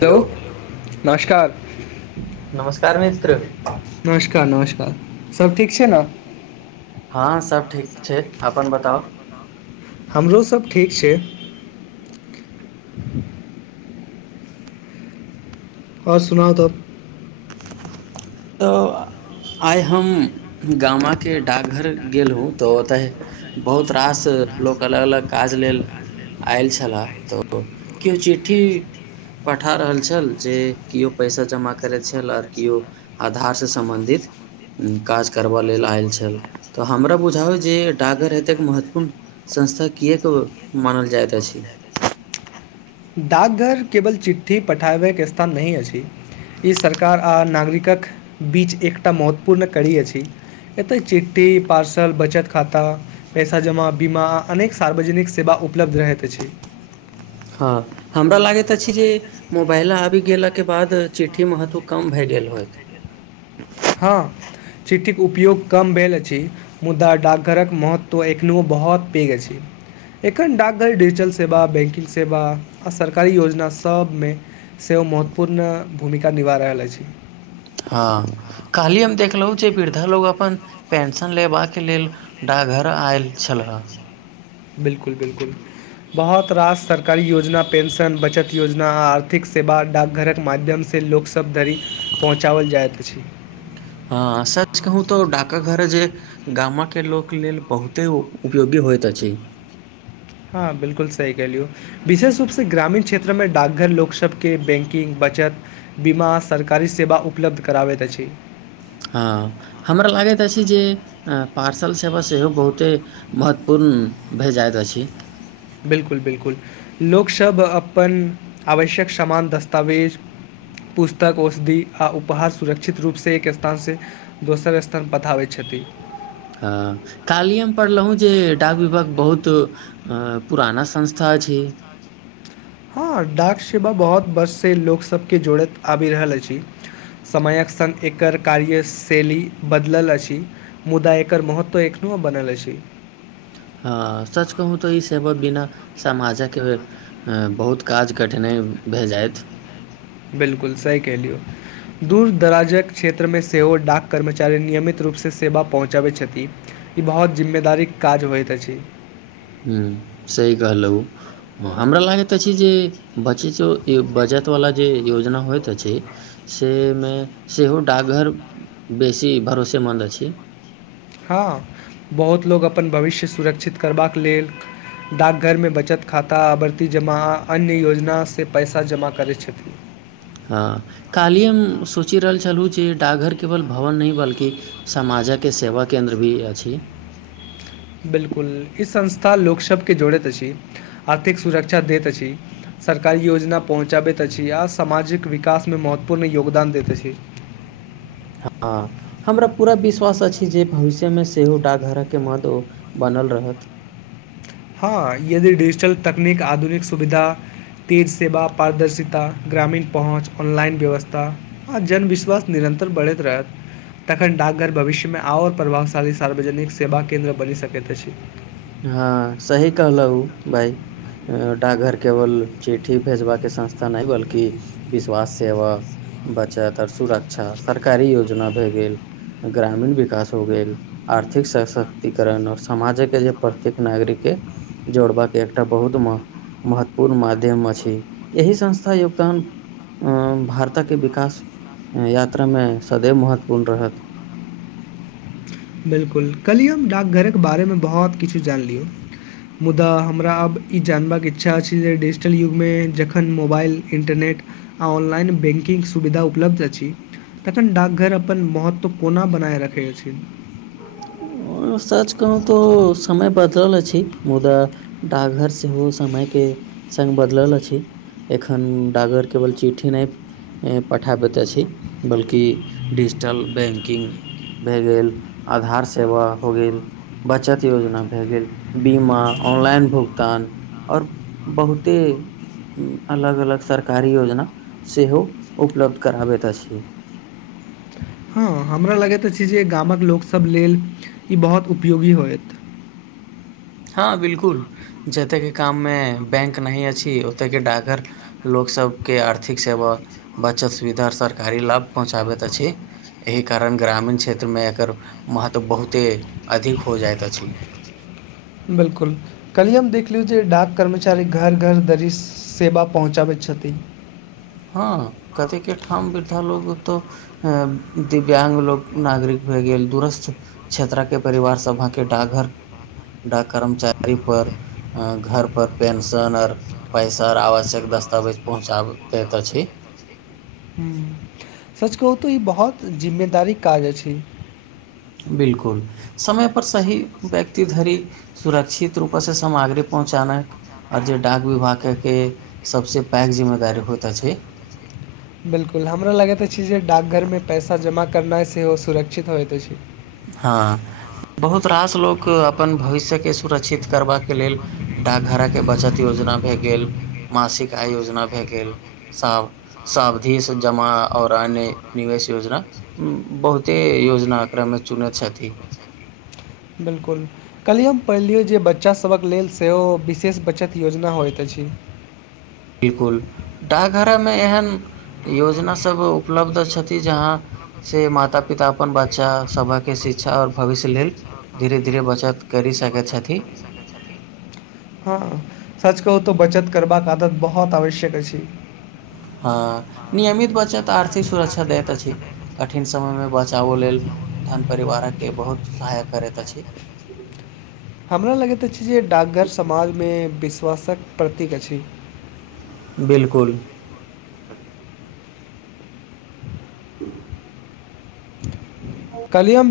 Hello नमस्कार नमस्कार मित्र नमस्कार नमस्कार सब ठीक छै ने हँ सब ठीक छै अपन बताउ हमरो सब ठीक छै आओर सुनाउ तऽ तऽ आइ हम गामाके डाकघर गेलहुँ तऽ ओतय बहुत रास लोक अलग अलग काज लेल आयल छलह तऽ केओ चिठ्ठी पठा रहल छल जे किओ पैसा जमा करैत छल आओर किओ आधार सँ सम्बन्धित काज करबय लेल आयल छल तऽ हमरा बुझउ जे डाकघर एतेक महत्वपूर्ण संस्था किएक मानल जाइत अछि डाकघर केवल चिटठ्ठी पठाबैके स्थान नहि अछि ई सरकार आ नागरिकक बीच एकटा महत्वपूर्ण कड़ी अछि। एतऽ चिट्ठी, पार्सल, बचत खाता। पैसा जमा बीमा आ अनेक सार्वजनिक सेवा उपलब्ध रहैत अछि। हँ हमरा लागैत अछि। जे मोबाइल आबि गेलाक बाद चिट्ठीके महत्व कम भऽ गेल होइत। हँ, चिट्ठीके उपयोग कम भेल अछि। मुदा डाकघरक महत्व एखनहुँ बहुत पैघ अछि। एखन डाकघर डिजिटल सेवा, बैंकिंग सेवा आ सरकारी योजना सभमे। से महत्वपूर्ण भूमिका निभा रहल अछि। हँ, काल्हिए हम देखलहुँ जे वृद्धा लोक अपन। पेंशन लेबाक लेल डाकघर आयल छलै। बिल्कुल बिल्कुल बहुत रास सरकारी योजना, पेंशन, बचत योजना आ आर्थिक सेवा डाकघरके माध्यमसँ। से लोकसभ धरि पहुँचाओल जाइत अछि। हँ, सच कहू तऽ डाकघर जे। गामके लोक लेल बहुते उपयोगी होइत अछि। हँ बिल्कूल सही कहलियौ विशेष रूपसँ ग्रामीण क्षेत्रमे डाकघर लोक सभके बैंकिंग, बचत। बीमा, सरकारी सेवा उपलब्ध करबै छै। हँ, हमरा लगैत अछि जे पार्सल सेवा सेहो बहुते। महत्वपूर्ण भे जाइत अछि। बिल्कूल बिल्कूल, लोकसभ अपन आवश्यक सामान, दस्तावेज। पुस्तक, औषधि आ उपहार सुरक्षित रूपसँ एक स्थानसँ। दोसर स्थान पठबैत छथिन। हँ, काल्हिएमे पढ़लहुँ जे डाक विभाग बहुत। अ पुराना संस्था छै। हँ, डाक सेवा बहुत बरखसँ लोकसभकेँ जोड़ैत आबि रहल अछि। समयके संग एकर कार्यशैली बदलि गेल अछि। मुदा एकर महत्व एखनहुँ बनल छै। हँ, सच कहू तऽ ई सेवाके बिना समाजके। हँ, बहुत काज कठिनाइ भऽ जायत। बिल्कूल सही कै लियौ दूर दराजक क्षेत्रमे सेहो डाक कर्मचारी नियमित रूपसँ सेवा पहुँचबैत छथि। ई बहुत जिम्मेदारीक काज होइत अछि। हँ सही कहलहु हँ, हमरा लागैत अछि जे बचतवला जे योजना होइत अछि। सेमे सेहो डाकघर बेसी भरोसेमन्द अछि। हँ, बहुत लोक अपन भविष्य सुरक्षित करबाक लेल। डाकघरमे बचत खाता, आवर्ती जमा, अन्य योजनासँ पैसा जमा करैत छथिन। हँ, काल्हि हम सोचि रहल छलहुँ जे डाकघर केवल भवन नहि, बल्कि। समाजके सेवा केन्द्र सेहो अछि। बिल्कुल, ई संस्था लोकसभकेँ जोड़ैत अछि, आर्थिक सुरक्षा दैत अछि। सरकारी योजना पहुँचबैत अछि आ सामाजिक विकासमे महत्वपूर्ण योगदान दैत अछि। हँ हमरा पूरा विश्वास अछि जे भविष्यमे सेहो डाकघरक महत्व बनल रहत। हँ, यदि डिजिटल तकनीक, आधुनिक सुविधा। तेज सेवा, पारदर्शिता, ग्रामीण पहुँच आ ऑनलाइन व्यवस्था। आ जनविश्वास निरन्तर बढ़ैत रहत। तखन डाकघर भविष्यमे आओर प्रभावशाली सार्वजनिक सेवा केन्द्र बनि सकैत अछि। हँ सही कहलहु भइ डाकघर केवल चिट्ठी भेजबाके संस्था नहि बल्कि विश्वास सेवा बचत और सुरक्षा सरकारी योजना भए गेल ग्रामीण विकास हो गेल आर्थिक सशक्तिकरण और समाजके जे प्रत्येक नागरिक के जोड़बाक एकटा बहुत महत्व महत्वपूर्ण माध्यम अछि एहि संस्था योगदान भारत के विकास यात्रामे सदैव महत्वपूर्ण रहत बिल्कुल कलही हम डाकघरके बारेमे बहुत किछु जानलियौ मुदा हमरा आब ई जानबाक इच्छा अछि जे डिजिटल युगमे जखन मोबाइल इन्टरनेट ऑनलाइन बैंकिंग सुविधा उपलब्ध अछि तखन डाकघर अपन महत्व कोना बनाए रखैत छथि ओ सच कहु तोऽ समय बदलल अछि मुदा डाकघर सेहो समयके सङ्ग बदलल अछि एखन डाग घर केवल चिठी नहि पठाबैत अछी बल्कि डिजिटल बैंकिंग भए गेल आधार सेवा हो गेल बचत योजना भए गेल बीमा ऑनलाइन भुगतान और बहुते अलग अलग सरकारी योजना सेहो उपलब्ध कराबैत अछि हँ हमरा लगैत अछि जे गामक लोकसब लेल ई बहुत उपयोगी होयत हँ बिलकुल जतेके काममे बैंक नहि अछि ओतयके डाकघर लोकसबके आर्थिक सेवा बचत सुविधा सरकारी लाभ पहुँचाबैत अछि एहि कारण ग्रामीण क्षेत्र मे एकर महत्व बहुते अधिक हो जाइत अछि बिलकुल काल्हि हम देख लियौ जे डाक कर्मचारी घर घर दरि सेवा पहुँचाबैत छथि हँ कतेके ठाम वृद्धा लोग ओतऽ हँ दिव्याङ्ग लोक नागरिक भए गेल दुरस्त क्षेत्रा के परिवार सभा के डाकघर डाक कर्मचारी पर घरपर पेंशन आर पैसा आ आवश्यक दस्तावेज पहुँचाबै तऽ एतऽ छइ ह सच कहू तऽ ई बहुत जिम्मेदारी काज अछि बिलकुल समयपर सही व्यक्ति धरि सुरक्षित रूपस सँ सामग्री पहुँचानक आओर जे डाक विभागके के सबसँ पैघ जिम्मेदारी होइत अछि बिल्कुल हमरा लगैत अछि जे डाकघर मे पैसा जमा करनाइ सेहो सुरक्षित होइत अछि हँ बहुत रास लोक अपन भविष्यके सुरक्षित करबाके लेल डाकघड़ाके बचत योजना भए गेल मासिक आय योजना भए गेल सभ सावधि सँ जमा आर अन्य निवेश योजना उ बहुते योजना एककरामे चुनैत छथिन बिलकुल कल्हिए हम पढ़िलियौ जे बच्चासभक लेल सेहो विशेष बचत योजना होइत अछि बिलकुल डाकघरामे एहन योजना सभ उपलब्ध छथि जहाँ से माता पिता अपन बात बच्चा सभके शिक्षा आओर भविष्य लेल धीरे धीरे बचत करि सकैत छथिन हँ सच कहू तो बचत करबाक आदत बहुत आवश्यक अछि हँ नियमित बचत आर्थिक सुरक्षा दैत अछि कठिन समयमे बचाबो लेल धन परिवार के बहुत सहायक करैत अछि हमरा लगैत अछि जे डाकघर समाज मे विश्वासक प्रतीक अछि बिलकुल ह कलिंह हम